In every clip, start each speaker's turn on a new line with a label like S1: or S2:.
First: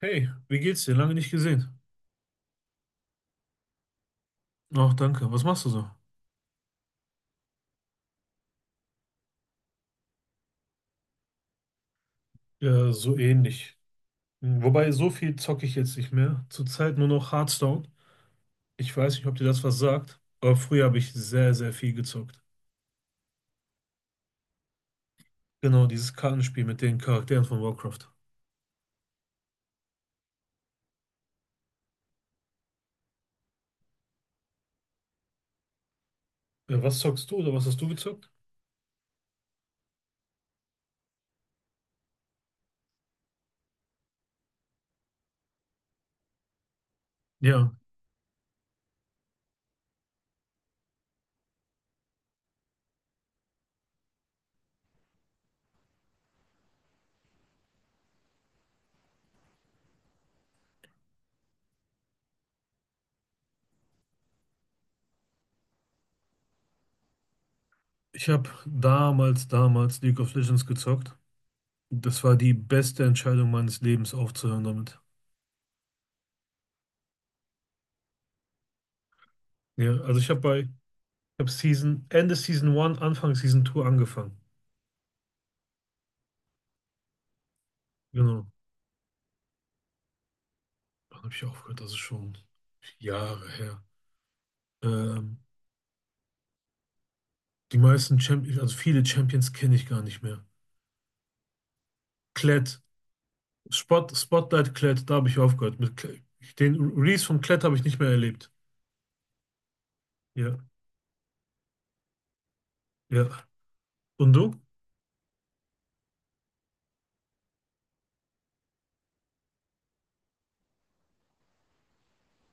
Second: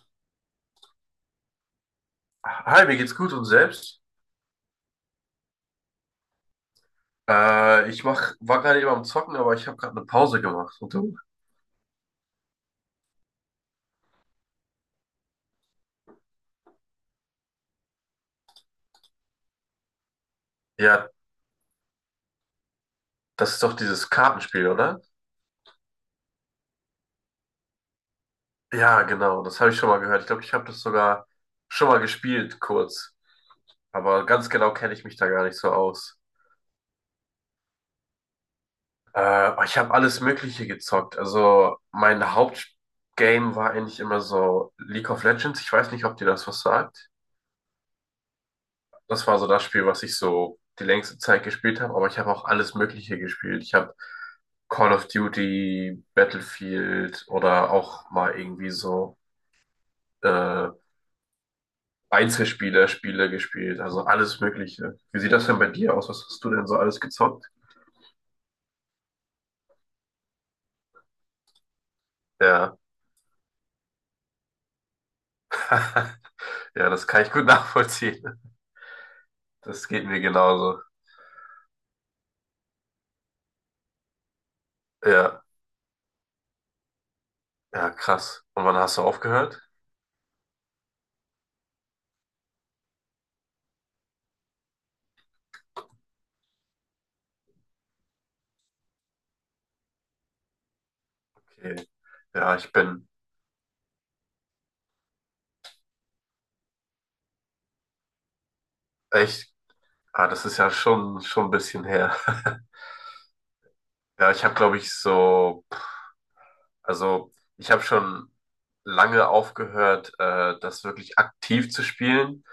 S1: Hey, wie geht's dir? Lange nicht gesehen.
S2: Hi, mir geht's gut und selbst?
S1: Ach, danke. Was machst du so?
S2: War gerade eben am Zocken, aber ich habe gerade eine Pause gemacht. Und du?
S1: Ja, so ähnlich. Wobei, so viel zocke ich jetzt nicht mehr. Zurzeit nur noch Hearthstone. Ich weiß nicht, ob dir das was sagt, aber früher habe
S2: Ja,
S1: ich sehr, sehr viel gezockt.
S2: das ist doch dieses Kartenspiel, oder?
S1: Genau, dieses Kartenspiel mit den Charakteren von Warcraft.
S2: Ja, genau, das habe ich schon mal gehört. Ich glaube, ich habe das sogar schon mal gespielt, kurz. Aber ganz genau kenne ich mich da gar nicht so aus.
S1: Ja, was zockst du oder was hast du gezockt?
S2: Ich habe alles Mögliche gezockt. Also mein Hauptgame war eigentlich immer so League of Legends. Ich weiß nicht, ob dir das was sagt.
S1: Ja,
S2: Das war so das Spiel, was ich so die längste Zeit gespielt habe, aber ich habe auch alles Mögliche gespielt. Ich habe Call of Duty, Battlefield oder auch mal irgendwie so äh, Einzelspieler-Spiele gespielt, also alles Mögliche. Wie sieht das denn bei dir aus? Was hast du denn so alles gezockt?
S1: ich habe damals League of Legends gezockt. Das war die
S2: Ja,
S1: beste Entscheidung meines Lebens, aufzuhören damit.
S2: ja, das kann ich gut nachvollziehen. Das
S1: Ja,
S2: geht
S1: also
S2: mir
S1: ich habe
S2: genauso.
S1: Season, Ende Season 1, Anfang Season 2 angefangen.
S2: Ja, ja, krass.
S1: Genau.
S2: Und wann hast du aufgehört?
S1: Wann habe ich aufgehört? Das ist schon Jahre her. Ähm, Die meisten Champions, also viele Champions kenne ich gar nicht mehr.
S2: Okay. Ja, ich
S1: Klett,
S2: bin
S1: Spotlight Klett, da habe ich aufgehört. Mit Klett. Den Release von Klett habe ich nicht mehr erlebt.
S2: echt, ah, das
S1: Ja,
S2: ist ja schon, schon ein bisschen her.
S1: ja.
S2: Ja,
S1: Und
S2: ich habe,
S1: du?
S2: glaube ich, so, also ich habe schon lange aufgehört, das wirklich aktiv zu spielen.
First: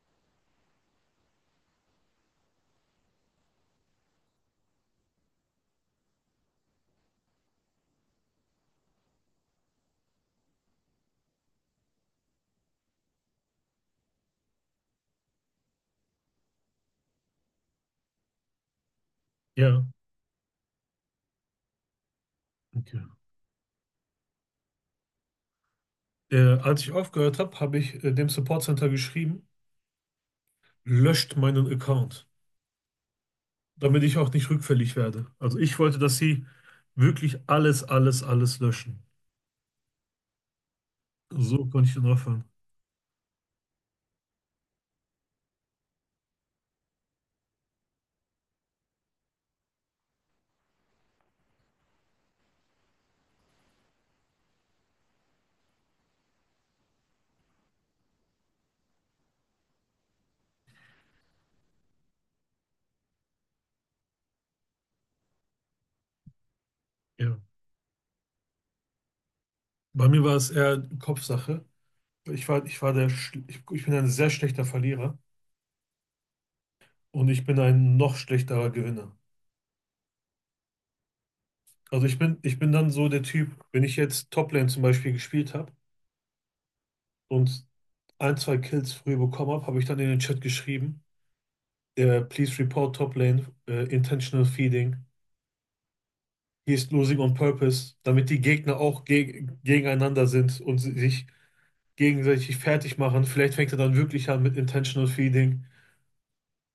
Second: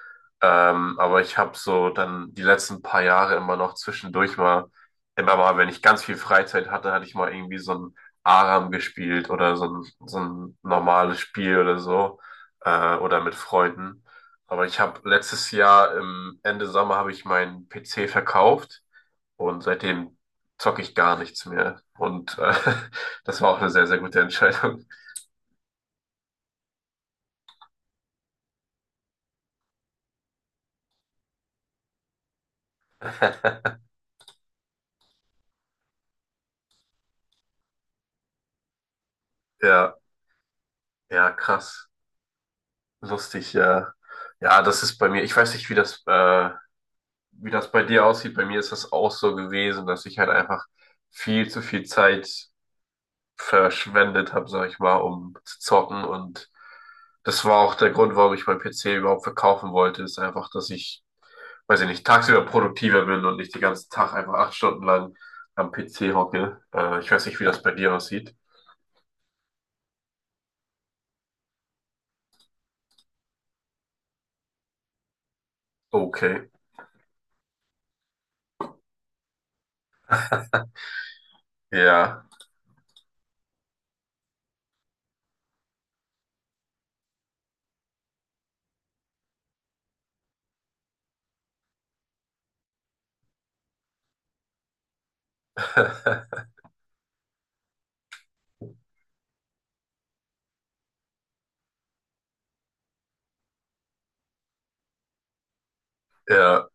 S2: Aber ich habe so dann die letzten paar Jahre immer noch zwischendurch mal, immer mal, wenn ich ganz viel Freizeit hatte, hatte ich mal irgendwie so ein Aram gespielt oder so ein normales Spiel oder so, oder mit Freunden. Aber ich habe letztes Jahr im Ende Sommer habe ich meinen PC verkauft und
S1: Ja,
S2: seitdem zocke ich gar nichts mehr. Und
S1: okay.
S2: das war auch eine sehr, sehr gute Entscheidung.
S1: Als ich aufgehört habe, habe ich dem Support Center geschrieben, löscht meinen Account, damit ich auch nicht rückfällig werde. Also ich wollte, dass sie wirklich alles, alles, alles löschen.
S2: Ja, ja,
S1: So konnte
S2: krass.
S1: ich dann aufhören.
S2: Lustig, ja. Ja, das ist bei mir, ich weiß nicht, wie das bei dir aussieht. Bei mir ist das auch so gewesen, dass ich halt einfach viel zu viel Zeit verschwendet habe, sag ich mal, um zu zocken. Und das war auch der Grund, warum ich meinen PC überhaupt verkaufen wollte, ist einfach, dass ich, weiß ich nicht, tagsüber produktiver bin und nicht den ganzen Tag einfach 8 Stunden lang am PC hocke. Ich weiß
S1: Ja.
S2: nicht, wie das bei dir aussieht.
S1: Bei mir war es eher Kopfsache. Ich war der, Schl- ich bin ein sehr schlechter Verlierer
S2: Okay.
S1: und ich bin ein noch schlechterer Gewinner. Also
S2: Ja.
S1: ich bin dann so der Typ, wenn ich jetzt Toplane zum Beispiel gespielt habe und ein, zwei Kills früh bekommen habe, habe ich dann in den Chat geschrieben, please report Toplane, intentional feeding, he is losing on purpose, damit die Gegner auch gegeneinander sind und sich gegenseitig fertig machen. Vielleicht fängt er dann wirklich an mit intentional feeding.
S2: Ja,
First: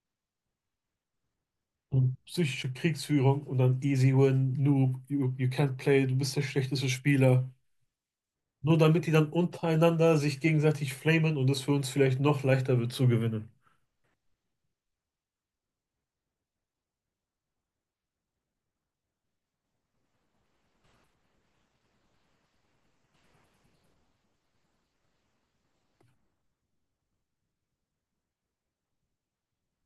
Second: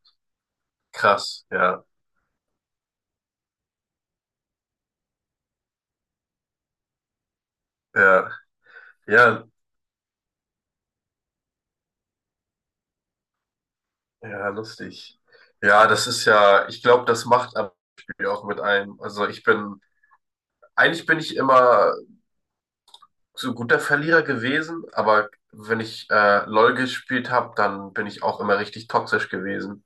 S2: krass. Ja,
S1: Und psychische Kriegsführung und dann easy win, noob, you can't play, du bist der schlechteste Spieler.
S2: ja,
S1: Nur damit die dann
S2: ja,
S1: untereinander sich gegenseitig flamen und es für uns vielleicht noch leichter wird zu gewinnen.
S2: ja, lustig. Ja, das ist ja, ich glaube, das macht am Spiel auch mit einem. Also ich bin, eigentlich bin ich immer so guter Verlierer gewesen, aber wenn ich LOL gespielt habe, dann bin ich auch immer richtig toxisch gewesen.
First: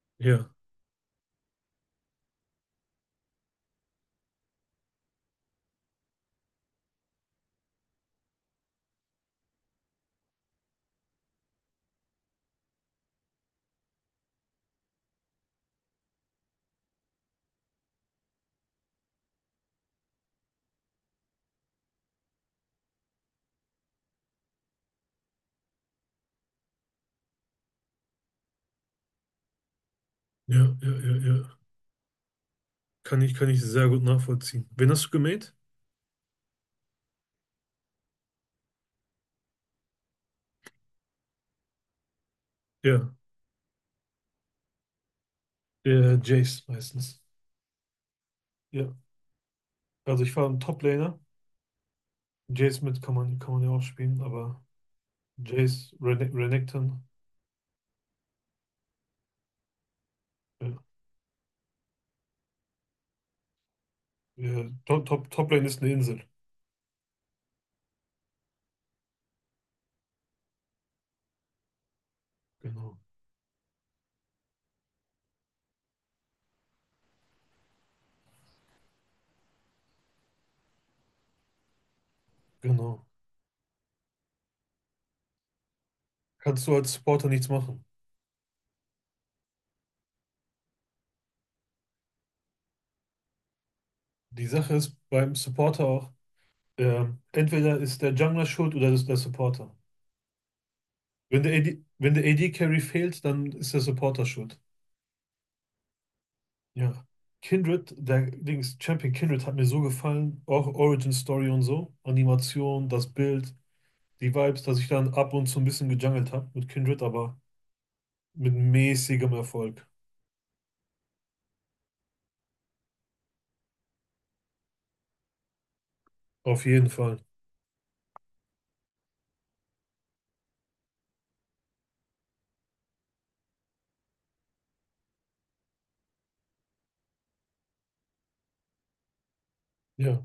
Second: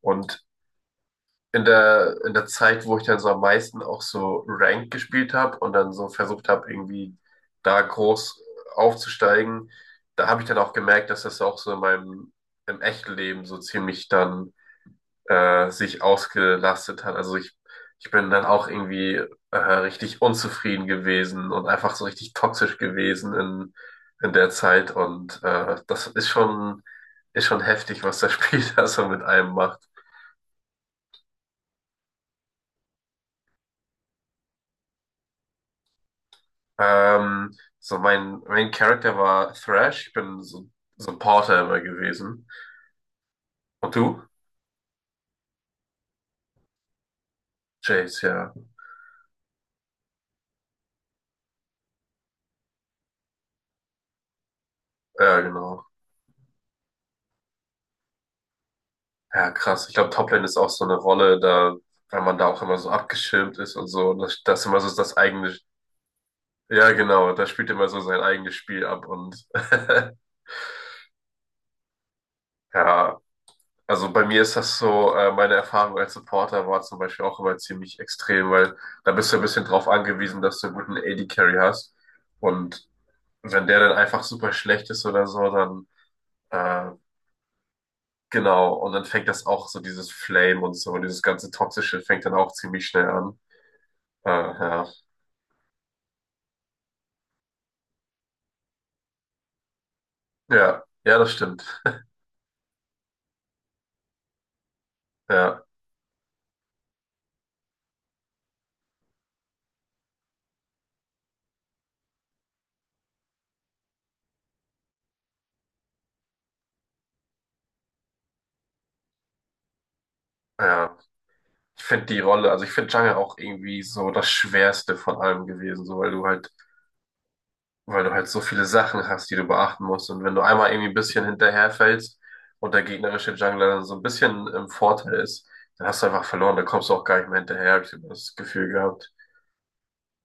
S2: Und
S1: Ja,
S2: in der Zeit, wo ich dann so am meisten auch so Ranked gespielt habe und dann so versucht habe, irgendwie da groß aufzusteigen, da habe ich dann auch gemerkt, dass das auch so in meinem im echten Leben so ziemlich dann sich ausgelastet hat. Also ich bin dann auch irgendwie richtig unzufrieden gewesen und einfach so richtig toxisch gewesen in der Zeit. Und das ist schon heftig, was das Spiel da so mit einem macht.
S1: ja, ja, ja, ja. Kann ich sehr gut nachvollziehen. Wen hast du gemäht?
S2: So mein Character war Thrash. Ich bin so, so ein Porter immer gewesen.
S1: Ja,
S2: Und du?
S1: Jace meistens.
S2: Jace, ja.
S1: Ja, also ich war ein Top-Laner. Jace mit kann man ja auch spielen, aber
S2: Ja, genau.
S1: Jace, Renekton,
S2: Ja, krass. Ich glaube, Toplane ist auch
S1: ja,
S2: so eine Rolle, da, weil man da auch immer so abgeschirmt ist und so. Und das, das ist
S1: ja,
S2: immer so das eigene.
S1: Top-Lane ist eine Insel.
S2: Ja, genau. Da spielt immer so sein eigenes Spiel ab und
S1: Genau,
S2: ja, also bei mir ist das so, meine Erfahrung als Supporter war zum Beispiel auch immer ziemlich extrem, weil da bist du ein bisschen drauf angewiesen, dass du einen guten AD-Carry hast. Und
S1: genau.
S2: wenn der dann einfach super schlecht ist oder so, dann
S1: Kannst du als
S2: äh,
S1: Supporter nichts machen.
S2: genau, und dann fängt das auch so dieses Flame und so, dieses ganze Toxische fängt dann auch ziemlich schnell an.
S1: Die Sache
S2: Ja.
S1: ist beim Supporter auch, entweder ist der Jungler schuld oder ist der Supporter.
S2: Ja, ja, das
S1: Wenn der
S2: stimmt.
S1: AD, Wenn der AD-Carry fehlt, dann ist der Supporter schuld.
S2: Ja,
S1: Ja. Kindred, der Dings, Champion Kindred hat mir so gefallen. Auch Origin Story und so. Animation, das Bild, die Vibes, dass ich dann ab und zu ein bisschen gejungelt habe mit Kindred, aber mit mäßigem Erfolg.
S2: ja. Ich finde die Rolle, also ich finde Jungle auch irgendwie so das Schwerste von allem gewesen, so
S1: Auf jeden Fall.
S2: weil du halt so viele Sachen hast, die du beachten musst. Und wenn du einmal irgendwie ein bisschen hinterherfällst und der gegnerische Jungler dann so ein bisschen im Vorteil ist, dann hast du einfach verloren, dann kommst du auch gar nicht mehr hinterher, hab ich immer das Gefühl gehabt.
S1: Ja.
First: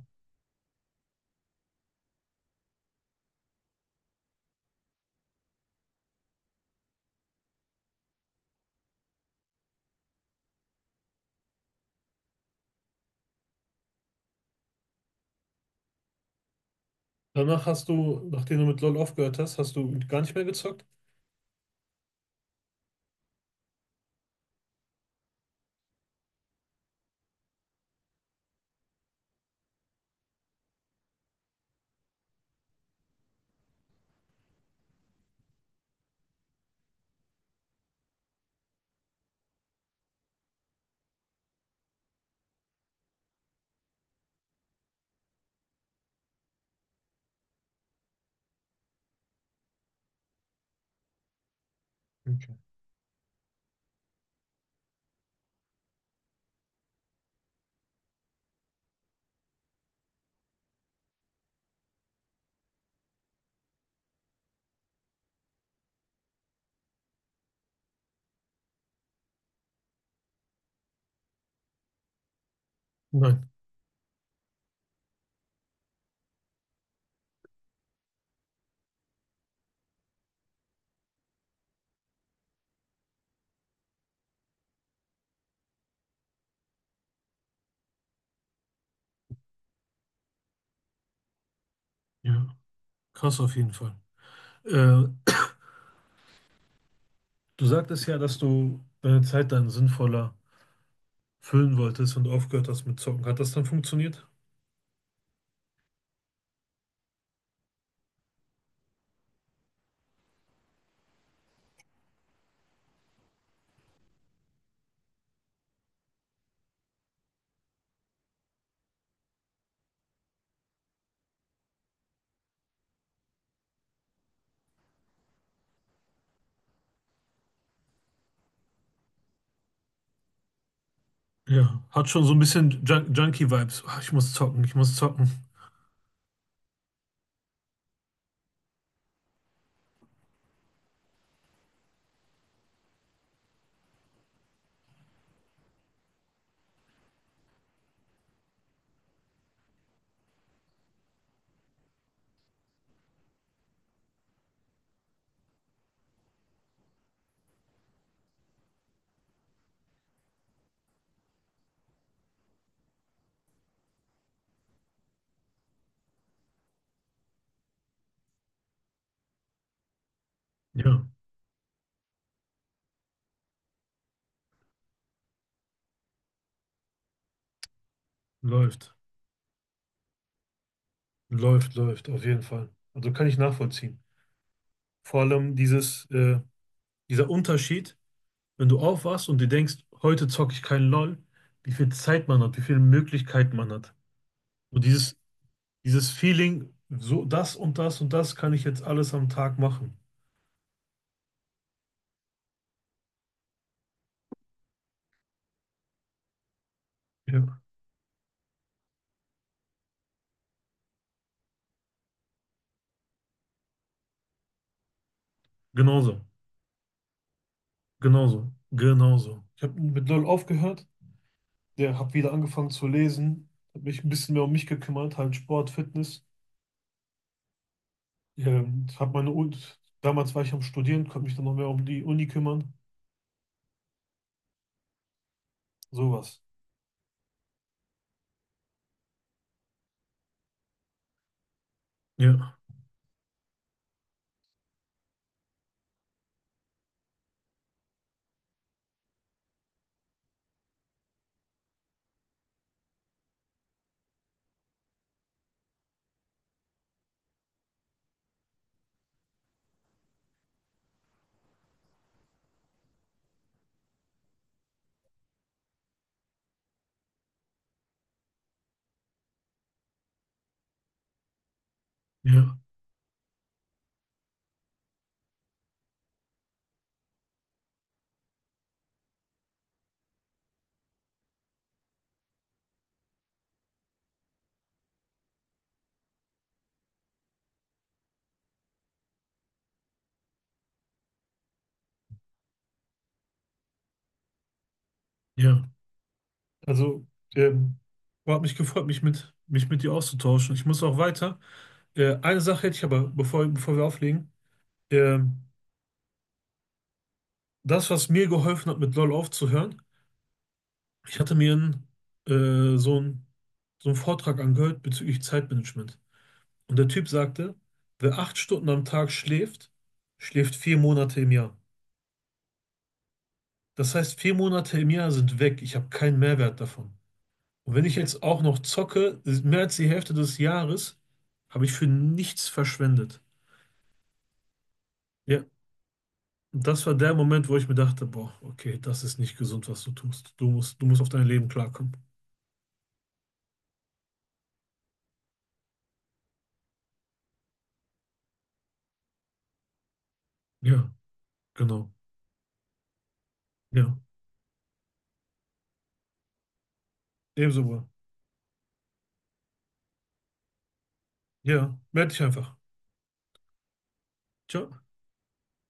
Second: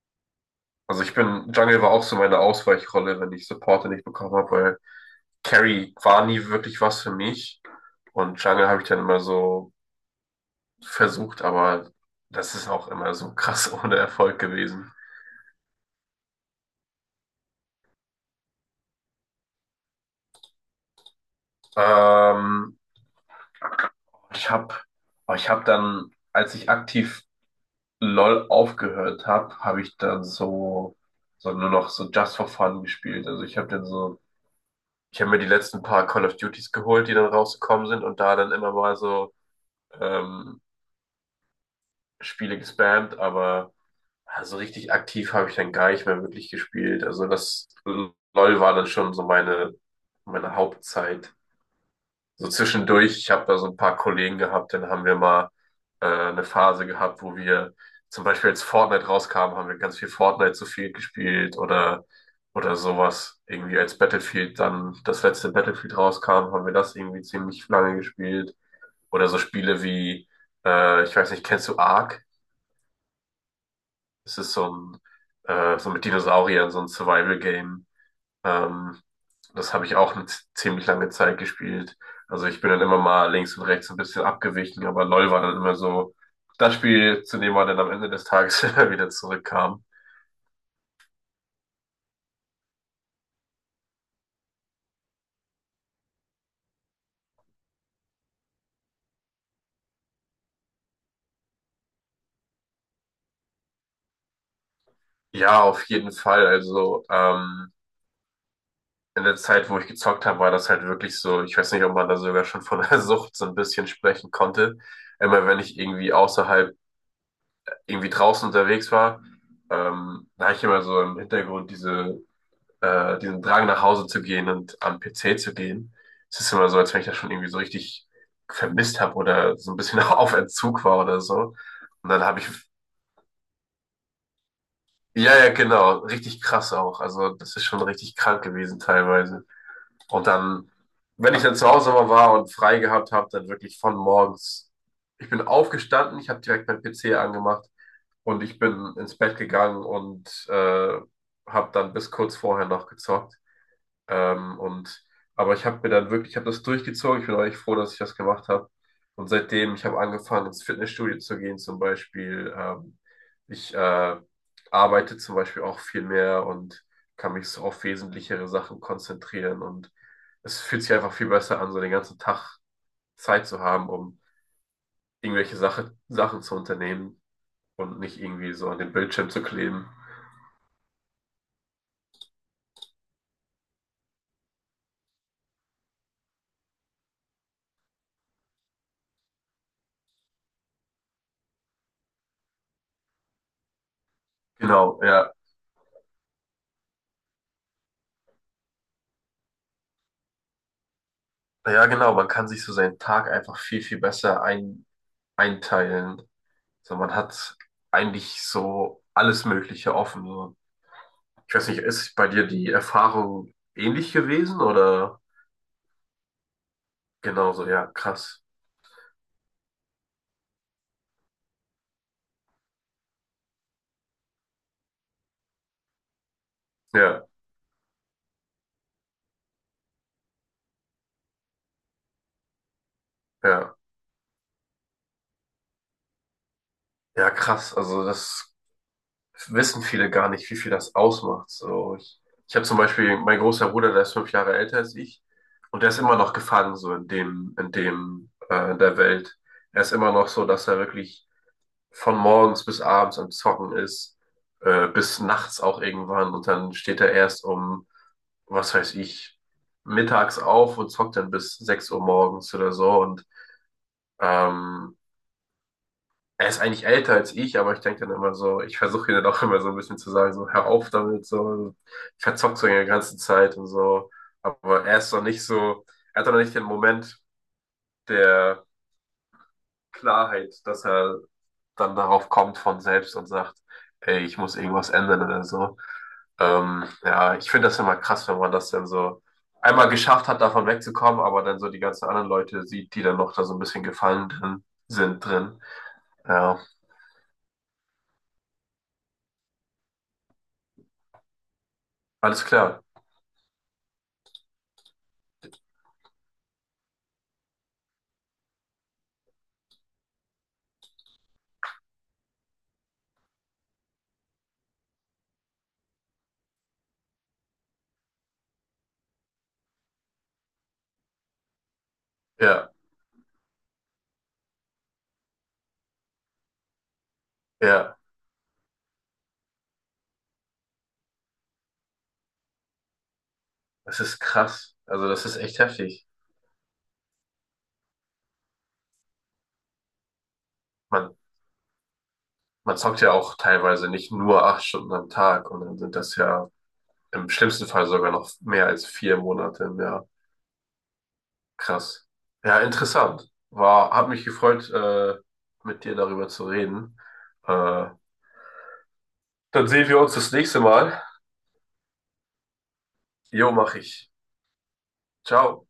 S2: Also ich bin, Jungle war auch so meine Ausweichrolle, wenn ich Supporte nicht bekommen habe, weil Carry war nie wirklich was für mich. Und Jungle habe ich dann immer so versucht, aber das ist auch immer so krass ohne Erfolg gewesen.
S1: Danach hast du, nachdem du mit LoL aufgehört hast, hast du gar nicht mehr gezockt?
S2: Ähm, ich habe, ich habe dann, als ich aktiv LOL aufgehört habe, habe ich dann so, so nur noch so Just for Fun gespielt. Also ich habe dann so, ich habe mir die letzten paar Call of Duties geholt, die dann rausgekommen sind und da dann immer mal so ähm, Spiele gespammt, aber ja, so richtig aktiv habe ich dann gar nicht mehr wirklich gespielt. Also das LOL war dann schon so meine, meine Hauptzeit. So
S1: Okay.
S2: zwischendurch, ich habe da so ein paar Kollegen gehabt, dann haben wir mal eine Phase gehabt, wo wir zum Beispiel als Fortnite rauskam haben wir ganz viel Fortnite zu viel gespielt oder sowas. Irgendwie als Battlefield dann das letzte Battlefield rauskam, haben wir das irgendwie ziemlich lange gespielt. Oder so Spiele wie, ich weiß nicht, kennst du Ark?
S1: Nein.
S2: Es ist so ein, so mit Dinosauriern, so ein Survival-Game. Ähm, das habe ich auch eine ziemlich lange Zeit gespielt. Also ich bin dann immer mal links und rechts ein bisschen abgewichen, aber LOL war dann immer so das Spiel, zu dem man dann am Ende des Tages immer wieder zurückkam.
S1: Ja. Krass auf jeden Fall. Äh, Du sagtest ja, dass du deine Zeit dann sinnvoller füllen wolltest und aufgehört hast mit Zocken. Hat das dann funktioniert?
S2: Ja, auf jeden Fall. Also in der Zeit, wo ich gezockt habe, war das halt wirklich so, ich weiß nicht, ob man da sogar schon von der Sucht so ein bisschen sprechen konnte. Immer wenn ich irgendwie außerhalb, irgendwie draußen unterwegs war, da habe ich immer so im Hintergrund diese diesen Drang nach Hause zu gehen und am PC zu gehen. Es ist immer so, als wenn ich das schon irgendwie so richtig vermisst habe oder so ein bisschen auf Entzug war oder so.
S1: Ja, hat
S2: Und dann
S1: schon so ein
S2: habe ich,
S1: bisschen Junkie-Vibes. Ah, ich muss zocken, ich muss zocken.
S2: ja, ja, genau, richtig krass auch. Also das ist schon richtig krank gewesen teilweise. Und dann, wenn ich dann zu Hause mal war und frei gehabt habe, dann wirklich von morgens. Ich bin aufgestanden, ich habe direkt meinen PC angemacht und ich bin ins Bett gegangen und habe dann bis kurz vorher noch gezockt. Ähm, und, aber ich habe mir dann wirklich, ich habe das durchgezogen. Ich bin eigentlich froh, dass ich das gemacht habe. Und seitdem, ich habe angefangen, ins Fitnessstudio zu gehen, zum Beispiel. Ich arbeite zum Beispiel auch viel mehr und kann mich so auf wesentlichere Sachen konzentrieren. Und es fühlt sich
S1: Ja,
S2: einfach viel besser an, so den ganzen Tag Zeit zu haben, um irgendwelche Sache, Sachen zu unternehmen und nicht irgendwie so an
S1: läuft.
S2: den Bildschirm zu kleben.
S1: Läuft, auf jeden Fall. Also kann ich nachvollziehen. Vor allem dieses, dieser Unterschied, wenn du aufwachst und dir denkst, heute zocke ich keinen LOL, wie viel Zeit man hat, wie viele Möglichkeiten man hat. Und
S2: Genau, ja.
S1: dieses Feeling, so das und das und das kann ich jetzt alles am Tag machen.
S2: Ja, genau. Man kann sich so seinen Tag einfach viel, viel besser ein, einteilen. So, man hat
S1: Ja,
S2: eigentlich so alles Mögliche offen. So. Ich weiß nicht, ist bei dir die Erfahrung ähnlich gewesen oder
S1: genauso.
S2: genauso? Ja, krass.
S1: Genauso. Ich habe mit LOL aufgehört, der habe wieder angefangen zu lesen, habe mich ein bisschen mehr um mich gekümmert, halt Sport, Fitness.
S2: Ja,
S1: Habe meine Uni, damals war ich am Studieren, konnte mich dann noch mehr um die Uni kümmern,
S2: ja,
S1: sowas.
S2: ja, krass. Also das wissen viele gar nicht, wie viel das ausmacht. So, ich
S1: Ja,
S2: habe zum Beispiel mein großer Bruder, der ist 5 Jahre älter als ich und der ist immer noch gefangen so in dem, in der Welt. Er ist immer noch so, dass er wirklich von morgens bis abends am Zocken ist, bis nachts auch irgendwann und dann steht er erst um, was weiß ich, mittags auf und zockt dann bis 6 Uhr morgens oder so und ähm, er ist eigentlich älter als ich, aber ich denke dann immer so, ich versuche ihn dann auch immer so ein bisschen zu sagen, so hör auf damit, so ich
S1: ja,
S2: verzock so in der ganzen Zeit und so, aber er ist noch nicht so, er hat doch noch nicht den Moment der Klarheit, dass er dann darauf kommt von selbst und sagt, ey, ich muss irgendwas ändern oder so. Ja, ich finde das immer krass, wenn man das dann so einmal geschafft hat, davon wegzukommen, aber dann so die ganzen anderen Leute sieht, die dann noch da so ein bisschen gefallen drin sind drin.
S1: ja.
S2: Ja,
S1: Also, ähm, hat mich gefreut, mich mit dir auszutauschen. Ich muss auch weiter. Eine
S2: alles
S1: Sache hätte
S2: klar.
S1: ich aber, bevor wir auflegen. Ähm, das, was mir geholfen hat, mit LOL aufzuhören, ich hatte mir einen, so einen, so einen Vortrag angehört bezüglich Zeitmanagement. Und der Typ sagte, wer 8 Stunden am Tag schläft, schläft 4 Monate im Jahr.
S2: Ja,
S1: Das heißt, 4 Monate im Jahr sind weg. Ich habe keinen Mehrwert davon. Und wenn ich
S2: ja,
S1: jetzt auch noch zocke, ist mehr als die Hälfte des Jahres habe ich für nichts verschwendet.
S2: das ist krass. Also das ist
S1: Ja,
S2: echt heftig.
S1: und das war der Moment, wo ich mir dachte, boah, okay, das ist nicht gesund, was du tust. Du musst auf
S2: Man,
S1: dein Leben klarkommen.
S2: man zockt ja auch teilweise nicht nur 8 Stunden am Tag und dann sind das ja im schlimmsten Fall sogar noch mehr als 4 Monate im Jahr.
S1: Ja, genau.
S2: Krass. Ja, interessant. War,
S1: Ja,
S2: hat mich gefreut, mit dir darüber zu reden.
S1: ebenso. Bruder.
S2: Äh, Dann sehen wir uns das nächste Mal.
S1: Ja, meld dich einfach.
S2: Jo, mach ich.
S1: Ciao.
S2: Ciao.